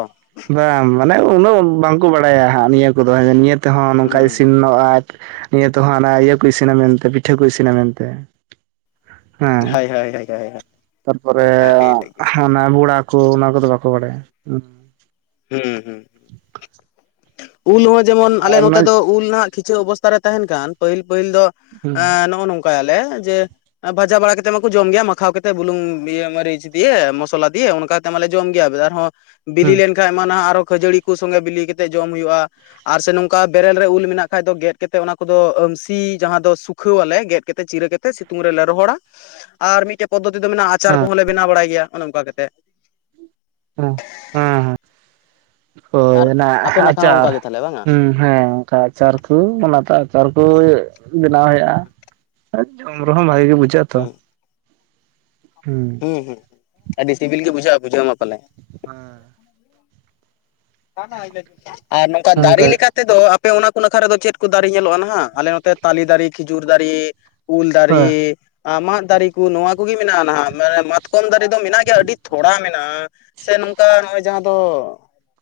ᱵᱟᱝ ᱢᱟᱱᱮ ᱩᱱᱟᱹᱜ ᱵᱟᱝ ᱠᱚ ᱵᱟᱲᱟᱭᱟ ᱦᱟᱸᱜ ᱱᱤᱭᱟᱹ ᱠᱚ ᱫᱚ ᱱᱤᱭᱟᱹ ᱛᱮᱦᱚᱸ ᱱᱚᱝᱠᱟ ᱦᱩᱸ ᱤᱥᱤᱱᱚᱜ-ᱟᱡ ᱱᱤᱭᱟᱹ ᱛᱮᱦᱚᱸ ᱦᱟᱱᱟ ᱤᱭᱟᱹ ᱠᱚ ᱤᱥᱤᱱᱟ ᱢᱮᱱᱛᱮ ᱯᱤᱴᱷᱟᱹ ᱠᱩ ᱤᱥᱤᱱᱟ ᱢᱮᱱᱛᱮ ᱦᱮᱸ ᱦᱳᱭ ᱦᱳᱭ ᱦᱳᱭ ᱦᱳᱭ ᱛᱟᱨᱯᱚᱨᱮ ᱟᱹᱰᱤ ᱴᱟᱜ ᱜᱮ ᱦᱟᱱᱟ ᱵᱚᱲᱟ ᱛᱚ ᱚᱱᱟ ᱠᱚᱫᱚ ᱵᱟᱠᱚ ᱵᱟᱲᱟᱭᱟ ᱩᱸᱻ ᱩᱸ ᱩᱞ ᱦᱚᱸ ᱡᱮᱢᱚᱱ ᱦᱩᱸ ᱟᱞᱮ ᱱᱚᱛᱮ ᱦᱮᱸ ᱫᱚ ᱩᱞ ᱟᱜ ᱠᱤᱪᱷᱩ ᱚᱵᱚᱥᱛᱛᱟ ᱨᱮ ᱛᱟᱦᱮᱱ ᱠᱷᱟᱱ ᱯᱟᱹᱦᱤᱞ ᱯᱟᱹᱦᱤᱞ ᱫᱚ ᱱᱚᱜᱼᱚ ᱱᱚᱝᱠᱟ ᱠᱟᱭᱟᱞᱮ ᱡᱮ ᱵᱷᱟᱡᱟ ᱵᱟᱲᱟ ᱠᱟᱛᱮ ᱢᱟᱠᱚ ᱡᱚᱢ ᱜᱮᱭᱟ ᱢᱟᱠᱷᱟ ᱠᱟᱛᱮᱮᱫ ᱵᱩᱞᱩᱝ ᱤᱭᱟᱹ ᱢᱟᱹᱨᱤᱪ ᱫᱤᱭᱮ ᱢᱚᱥᱞᱟ ᱫᱤᱭᱮ ᱚᱱᱠᱟᱛᱮ ᱢᱟᱞᱮ ᱡᱚᱢ ᱜᱮᱭᱟ ᱟᱨᱦᱚᱸ ᱵᱤᱞᱤ ᱟᱭ ᱢᱟᱱᱟᱜ ᱠᱷᱟᱹᱡᱟᱹᱲᱤ ᱠᱚ ᱥᱚᱸᱜᱮ ᱵᱤᱞᱤ ᱠᱟᱛᱮ ᱡᱚᱢ ᱦᱩᱭᱩᱜᱼᱟ ᱟᱨ ᱥᱮ ᱱᱚᱝᱠᱟ ᱵᱮᱨᱮᱞ ᱨᱮ ᱩᱞ ᱢᱮᱱᱟᱜ ᱠᱷᱟ ᱫᱚ ᱜᱮᱫ ᱠᱟᱛᱮ ᱚᱱᱟᱠᱚ ᱫᱚ ᱟᱢᱥᱤ ᱡᱟᱦᱟᱸ ᱫᱚ ᱥᱩᱠᱷᱟᱹᱣᱟᱞᱮ ᱜᱮᱫ ᱠᱟᱛᱮ ᱪᱤᱨᱟᱹ ᱠᱟᱛᱮ ᱥᱤᱛᱩᱝ ᱨᱮᱞᱮ ᱨᱚᱦᱚᱲᱟ ᱟᱨ ᱢᱤᱫᱴᱮᱡ ᱯᱚᱫᱚᱛᱤ ᱢᱮᱱᱟᱜᱼᱟ ᱟᱪᱟᱨ ᱦᱮᱸ ᱠᱚᱦᱚᱸ ᱞᱮᱮ ᱵᱮᱱᱟᱣ ᱵᱟᱲᱟᱭ ᱜᱮᱭᱟ ᱚᱱᱮ ᱚᱱᱠᱟ ᱠᱟᱛᱮᱫ ᱦᱮᱸ ᱦᱮᱸ ᱦᱳᱭ ᱟᱨ ᱚᱱᱟ ᱟᱯᱮ ᱱᱟᱠᱷᱟ ᱦᱚᱸ ᱟᱪᱟᱨ ᱚᱱᱠᱟ ᱜᱮ ᱛᱟᱦᱚᱞᱮ ᱵᱟᱝᱟ ᱦᱮᱸ ᱚᱱᱠᱟ ᱟᱪᱟᱨ ᱠᱚ ᱚᱱᱟ ᱟᱪᱟᱨ ᱠᱚ ᱦᱳᱭ ᱵᱮᱱᱟᱣ ᱦᱩᱭᱩᱜᱼᱟ ᱡᱚᱢ ᱨᱮᱦᱚᱸ ᱵᱷᱟᱜᱮ ᱜᱮ ᱵᱩᱡᱷᱟᱹᱜ ᱟᱛᱚ ᱦᱩᱸ ᱦᱩᱸ ᱦᱩᱸ ᱟᱰᱤ ᱫᱮᱥᱤ ᱵᱤᱞ ᱜᱮ ᱵᱩᱡᱣᱟ ᱵᱩᱡᱷᱟᱹᱟ ᱯᱟᱞᱮ ᱦᱮᱸ ᱟᱨ ᱱᱚᱝᱠᱟ ᱫᱟᱨᱮ ᱚᱱᱠᱟ ᱞᱮᱠᱟ ᱛᱮᱫᱚ ᱟᱯᱮ ᱚᱱᱟ ᱠᱚ ᱟᱠᱠᱷᱟ ᱨᱮᱫᱚ ᱪᱮᱫ ᱠᱚ ᱫᱟᱨᱮ ᱧᱮᱞᱚᱜᱼᱟ ᱱᱟᱦᱟᱜ ᱟᱞᱮ ᱱᱚᱛᱮ ᱛᱟᱞᱮ ᱫᱟᱨᱮ ᱠᱷᱤᱡᱩᱨ ᱫᱟᱨᱮ ᱩᱞ ᱦᱳᱭ ᱫᱟᱨᱮ ᱢᱟᱫ ᱫᱟᱨᱮ ᱠᱚ ᱱᱚᱣᱟ ᱠᱚᱜᱮ ᱢᱮᱱᱟᱜᱼᱟ ᱱᱟᱦᱟᱜᱟᱱᱮ ᱢᱟᱛᱠᱚᱢ ᱫᱟᱨᱮ ᱫᱚ ᱢᱮᱱᱟᱜ ᱜᱮᱭᱟ ᱟᱹᱰᱤ ᱛᱷᱚᱲᱟ ᱢᱮᱱᱟᱜᱼᱟ ᱥᱮ ᱱᱚᱝᱠᱟ (unintelligible) ᱡᱟᱦᱟᱸ ᱫᱚ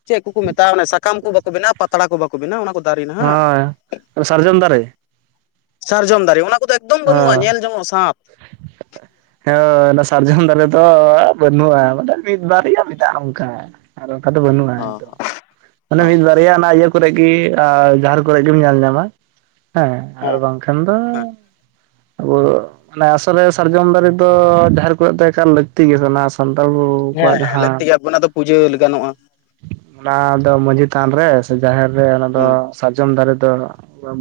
ᱪᱮᱫ ᱠᱚᱠᱚ ᱢᱮᱛᱟᱜᱼᱟ ᱥᱟᱠᱟᱢ ᱠᱚ ᱵᱟᱠᱚ ᱵᱮᱱᱟᱜᱼᱟ ᱯᱟᱛᱲᱟ ᱠᱚ ᱵᱟᱠᱚ ᱵᱮᱱᱟ ᱚᱱᱟ ᱠᱚᱫᱚ ᱦᱳᱭ ᱥᱟᱨᱡᱚᱢ ᱫᱟᱨᱮ ᱥᱟᱨᱡᱚᱢ ᱫᱟᱨᱮ ᱚᱱᱟ ᱠᱚᱫᱚ ᱮᱠᱫᱚᱢ ᱵᱟᱹᱱᱩᱜᱼᱟ ᱦᱚᱸ ᱧᱮᱞ ᱧᱚᱝᱚᱜᱼᱟ ᱥᱟᱯ ᱦᱳᱭ ᱥᱟᱨᱡᱚᱢ ᱫᱟᱨᱮ ᱫᱚᱚ ᱵᱟᱹᱱᱩᱜᱼᱟ ᱢᱟᱱᱮ ᱢᱤᱫ ᱵᱟᱨ ᱜᱮ ᱢᱤᱫ ᱱᱚᱝᱠᱟ ᱟᱨ ᱟᱫᱚ ᱵᱟᱹᱱᱩᱜᱼᱟ ᱦᱚᱸ ᱮᱫᱚᱢ ᱢᱟᱱᱮ ᱦᱚᱸ ᱢᱤᱫ ᱵᱟᱨᱭᱟ ᱚᱱᱟ ᱠᱚᱨᱮ ᱜᱮ ᱟᱨ ᱡᱨ ᱠᱚᱨᱮ ᱜᱮᱢ ᱧᱮᱞ ᱧᱟᱢᱟ ᱦᱮᱸ ᱟᱨ ᱵᱟᱝᱠᱷᱟᱱ ᱫᱚ ᱦᱮᱸ ᱟᱵᱚ ᱢᱟᱱᱮ ᱟᱥᱚᱞ ᱥᱟᱨᱡᱚᱢ ᱫᱟᱨᱮ ᱫᱚ ᱰᱷᱨ ᱠᱚᱨᱮ ᱫᱚ ᱮᱠᱟᱞ ᱞᱟᱹᱠᱛᱤ ᱜᱮ ᱥᱟᱱᱛᱟᱲ ᱠᱚᱣᱟᱜ ᱦᱮᱸ ᱦᱮᱸ ᱡᱟᱦᱟᱸ ᱞᱟᱹᱠᱛᱤ ᱜᱮᱭᱟ ᱚᱱᱟ ᱫᱚ ᱯᱩᱡᱟᱹ ᱜᱟᱱᱚᱜᱼᱟ ᱚᱱᱟ ᱫᱚ ᱢᱟᱡᱷᱤ ᱛᱷᱟᱱ ᱨᱮ ᱥᱮ ᱡᱟᱦᱮᱨ ᱨᱮ ᱚᱱᱟ ᱫᱚ ᱦᱩᱸ ᱥᱟᱨᱡᱚᱢ ᱫᱟᱨᱮ ᱫᱚ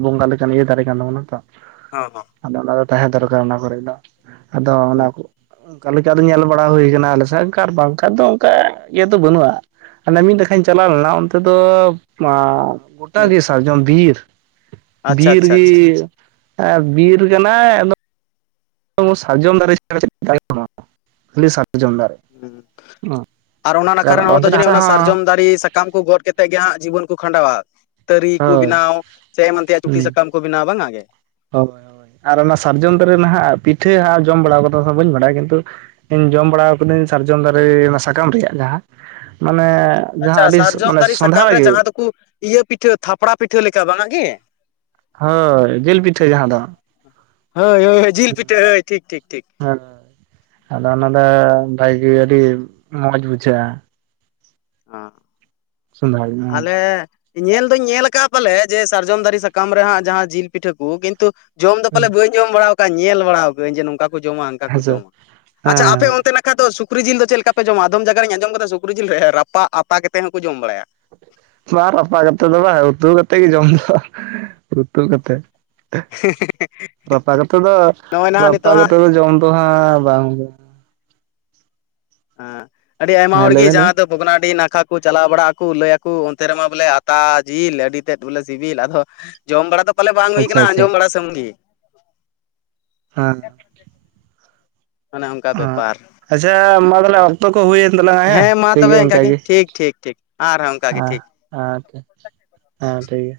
ᱵᱚᱸᱜᱟ ᱞᱮᱠᱟᱱ ᱤᱭᱟᱹ ᱫᱟᱨᱮ ᱠᱟᱱ ᱛᱟᱵᱚᱱᱟ ᱛᱚ ᱦᱚᱸ ᱦᱚᱸ ᱟᱫᱚ ᱚᱱᱟ ᱫᱚ ᱛᱟᱦᱮᱸ ᱫᱚᱨᱠᱟᱨ ᱚᱱᱟ ᱠᱚᱨᱮ ᱫᱚ ᱟᱫᱚ ᱦᱚᱸ ᱚᱱᱟ ᱚᱱᱠᱟ ᱞᱮᱠᱟ ᱫᱚ ᱧᱮᱞ ᱵᱟᱲᱟ ᱦᱩᱭ ᱟᱠᱟᱱᱟ ᱟᱞᱮ ᱥᱠᱟᱨ ᱵᱟᱝᱠᱷᱟᱱ ᱫᱚ ᱚᱱᱠᱟ ᱤᱭᱟᱹ ᱫᱚ ᱵᱟᱹᱱᱩᱜᱼᱟ ᱦᱚᱱᱮ ᱢᱤᱫᱠᱷᱟᱧ ᱪᱟᱞᱟᱣ ᱞᱮᱱᱟ ᱚᱱᱛᱮ ᱫᱚ (unintelligible) ᱜᱚᱴᱟ ᱦᱩᱸ ᱜᱮ ᱥᱟᱨ ᱡᱢᱚᱱ ᱵᱤᱨ ᱟᱪᱪᱷᱟ ᱵᱤᱨ ᱟᱪᱪᱷᱟ ᱟᱪᱪᱷᱟ ᱜᱮ ᱵᱤᱨ ᱠᱟᱱᱟᱭ (unintelligible) ᱥᱟᱨᱡᱚᱢ ᱫᱟᱨᱮ (unintelligible) ᱦᱩᱸ (unintelligible) ᱟᱨ ᱚᱱᱟ ᱱᱟᱠᱷᱟ ᱨᱮᱱ ᱦᱚᱲ ᱫᱚ ᱚᱱᱛᱮᱱᱟᱜ ᱡᱟᱹᱱᱤᱡ ᱦᱟᱥᱟ ᱚᱱᱟ ᱦᱚᱸ ᱥᱟᱨᱡᱚᱢ ᱫᱟᱨᱮ ᱥᱟᱠᱟᱢ ᱠᱚ ᱜᱚᱫ ᱠᱟᱛᱮᱛ ᱜᱮ ᱦᱟᱸᱜ ᱡᱤᱵᱚᱱ ᱠᱚ ᱠᱷᱟᱸᱰᱟᱣᱟ ᱛᱟᱹᱨᱤ ᱠᱚ ᱦᱳᱭ ᱵᱮᱱᱟᱣ ᱥᱮ ᱮᱢᱟᱱ ᱛᱮᱭᱟᱜ ᱪᱩᱴᱤ ᱥᱟᱠᱟᱢ ᱠᱚ ᱵᱮᱱᱟᱣ ᱵᱟᱝ ᱟ ᱜᱮ ᱦᱚᱭ ᱦᱳᱭ ᱟᱨ ᱚᱱᱟ ᱥᱟᱨᱡᱚᱢ ᱫᱟᱨᱮᱮ ᱱᱟᱦ ᱯᱤᱴᱷᱟᱹ ᱦᱟᱜ ᱡᱚᱢ ᱵᱟᱲᱟ ᱠᱟᱫᱟ ᱵᱟᱹᱧ ᱵᱟᱰᱟᱭᱟ ᱠᱤᱱᱛᱩ ᱤᱧ ᱡᱚᱢ ᱵᱟᱲᱟ ᱠᱟᱹᱫᱟᱹᱧ ᱥᱟᱨᱡᱚᱢ ᱫᱟᱨᱮ ᱥᱟᱠᱟᱢ ᱨᱮᱭᱟᱜ ᱡᱟᱦᱟᱸ ᱢᱟᱱᱮ ᱡᱟᱦᱟᱸ ᱟᱪᱪᱷᱟ ᱟᱹᱰᱤ ᱥᱟᱨᱡᱚᱢ ᱢᱟᱱᱮ ᱫᱟᱨᱮ ᱥᱟᱠᱟᱢ ᱥᱚᱸᱫᱷᱟᱲ ᱨᱮ ᱜᱮ ᱡᱟᱦᱟᱸ ᱫᱚᱠᱚ ᱤᱭᱟᱹ ᱯᱤᱴᱷᱟᱹ ᱛᱷᱟᱯᱲᱟ ᱯᱤᱴᱷᱟᱹ ᱞᱮᱠᱟ ᱵᱟᱝ ᱜᱮ ᱦᱳᱭ ᱡᱤᱞ ᱯᱤᱴᱷᱟᱹ ᱡᱟᱦᱟᱸ ᱫᱚ ᱦᱳᱭ ᱦᱳᱭ ᱡᱤᱞ ᱯᱤᱴᱟᱹ ᱦᱳᱭ ᱴᱷᱤᱠ ᱴᱷᱤᱠ ᱴᱷᱤᱠ ᱦᱮᱸ ᱟᱫᱚ ᱚᱱᱟ ᱫᱚ ᱵᱷᱟᱜᱮ ᱟᱹᱰᱤ ᱢᱚᱸᱡᱽ ᱵᱩᱡᱷᱟᱹᱜᱼᱟ᱾ ᱦᱚᱸ ᱟᱞᱮ (unintelligible) ᱧᱮᱞ ᱫᱩᱧ ᱧᱮᱞ ᱟᱠᱟᱫᱼᱟ ᱯᱟᱞᱮ ᱡᱮ ᱥᱟᱨᱡᱚᱢ ᱫᱟᱨᱮ ᱥᱟᱠᱟᱢ ᱨᱮᱦᱟᱸᱜ ᱡᱟᱦᱟᱸ ᱡᱤᱞ ᱯᱤᱴᱷᱟᱹ ᱠᱚ ᱠᱤᱱᱛᱩ ᱡᱚᱢ ᱫᱚ ᱯᱟᱞᱮ ᱵᱟᱹᱧ ᱡᱚᱢ ᱵᱟᱲᱟᱟᱣ ᱟᱠᱟᱫᱼᱟ ᱧᱮᱞ ᱵᱟᱲᱟᱟᱣ ᱟᱠᱟᱫ ᱟᱹᱧ ᱡᱮ ᱱᱚᱝᱠᱟ ᱡᱚᱢᱟ ᱚᱱᱠᱟ ᱠᱚ ᱦᱮᱸᱥᱮ ᱡᱚᱢᱟ ᱟᱪᱪᱷᱟ ᱟᱯᱮ ᱦᱮᱸ ᱚᱱᱛᱮ ᱱᱟᱠᱷᱟ ᱫᱚ ᱥᱩᱠ ᱥᱩᱠᱨᱤ ᱡᱤᱞ ᱫᱚ ᱪᱮᱫ ᱞᱮᱠᱟ ᱯᱮ ᱡᱚᱢᱟ ᱟᱫᱚᱢ ᱡᱟᱭᱜᱟ ᱨᱮᱧ ᱟᱡᱚᱢᱫᱟ ᱥᱩᱠᱨᱤ ᱡᱤᱞ ᱨᱮ ᱨᱟᱯᱟᱜ ᱟᱛᱟ ᱠᱟᱛᱮᱮᱫ ᱦᱚᱸᱠᱚ ᱡᱚᱢ ᱵᱟᱲᱟᱭᱟ ᱵᱟᱝ ᱨᱟᱯᱟ ᱠᱟᱛᱮᱮᱫ ᱫᱚ ᱵᱟᱝ ᱩᱛᱩ ᱠᱟᱛᱮ ᱜᱮ ᱡᱚᱢ ᱫᱚ ᱩᱛᱩ ᱠᱟᱛᱮ ᱨᱟᱯᱟ ᱠᱟᱛᱮ ᱫᱚ ᱱᱚᱜᱼᱚᱭ ᱱᱟᱦᱟᱜ ᱨᱟᱯᱟ ᱱᱤᱛᱚᱜ ᱠᱟᱛᱮ ᱫᱚ ᱡᱚᱢ ᱫᱚ ᱦᱟᱸᱜ ᱵᱟᱝ ᱦᱮᱸ ᱟᱹᱰᱤ ᱟᱭᱢᱟ ᱦᱮᱸ ᱞᱟᱹᱭ ᱦᱚᱲᱜᱮ ᱵᱮᱱ ᱞᱟᱹᱭ ᱡᱟᱦᱟᱸ ᱵᱮᱱ ᱫᱚ ᱵᱷᱚᱜᱽᱱᱟᱰᱤ ᱱᱟ ᱯᱷᱟ ᱠᱚ ᱪᱟᱞᱟᱣ ᱵᱟᱲᱟᱜ ᱟᱠᱚ ᱞᱟᱹᱭᱟᱚ ᱚᱱᱛᱮ ᱨᱮᱢᱟ ᱵᱚᱞᱮ ᱟᱛᱟ ᱡᱤᱞ ᱟᱹᱰᱤ ᱛᱮᱫ ᱵᱚᱞᱮ ᱥᱤᱵᱤᱞ ᱟᱫᱚ ᱡᱚᱢ ᱵᱟᱲᱟ ᱫᱚ ᱯᱟᱞᱮ ᱵᱟᱝ ᱦᱩᱭ ᱟᱪᱪᱷᱟ ᱠᱟᱱᱟ ᱟᱪᱪᱷᱟ ᱟᱸᱡᱚᱢ ᱵᱟᱲᱟ ᱥᱩᱢᱩᱝ ᱜᱤ ᱦᱮᱸ ᱚᱱᱮ ᱚᱱᱠᱟ ᱚ ᱵᱮᱯᱟᱨ ᱟᱪᱪᱷᱟ ᱢᱟ ᱛᱟᱦᱚᱞᱮ ᱚᱠᱛᱚ ᱦᱩᱭᱮᱱ ᱛᱟᱞᱟᱝ ᱦᱮᱸ ᱢᱟ ᱴᱷᱤᱠ ᱛᱚᱵᱮ ᱜᱮᱭᱟ ᱤᱱᱠ ᱤᱱᱠᱟ ᱜᱮ ᱴᱷᱤᱠ ᱴᱷᱤᱠ ᱴᱷᱤᱠ ᱟᱨᱦᱚᱸ ᱚᱱᱠᱟ ᱜᱮ ᱦᱮᱸ ᱴᱷᱤᱠ ᱦᱮ ᱴᱷᱤᱠ ᱦᱮᱸ ᱴᱷᱤᱠ ᱜᱮᱭᱟ᱾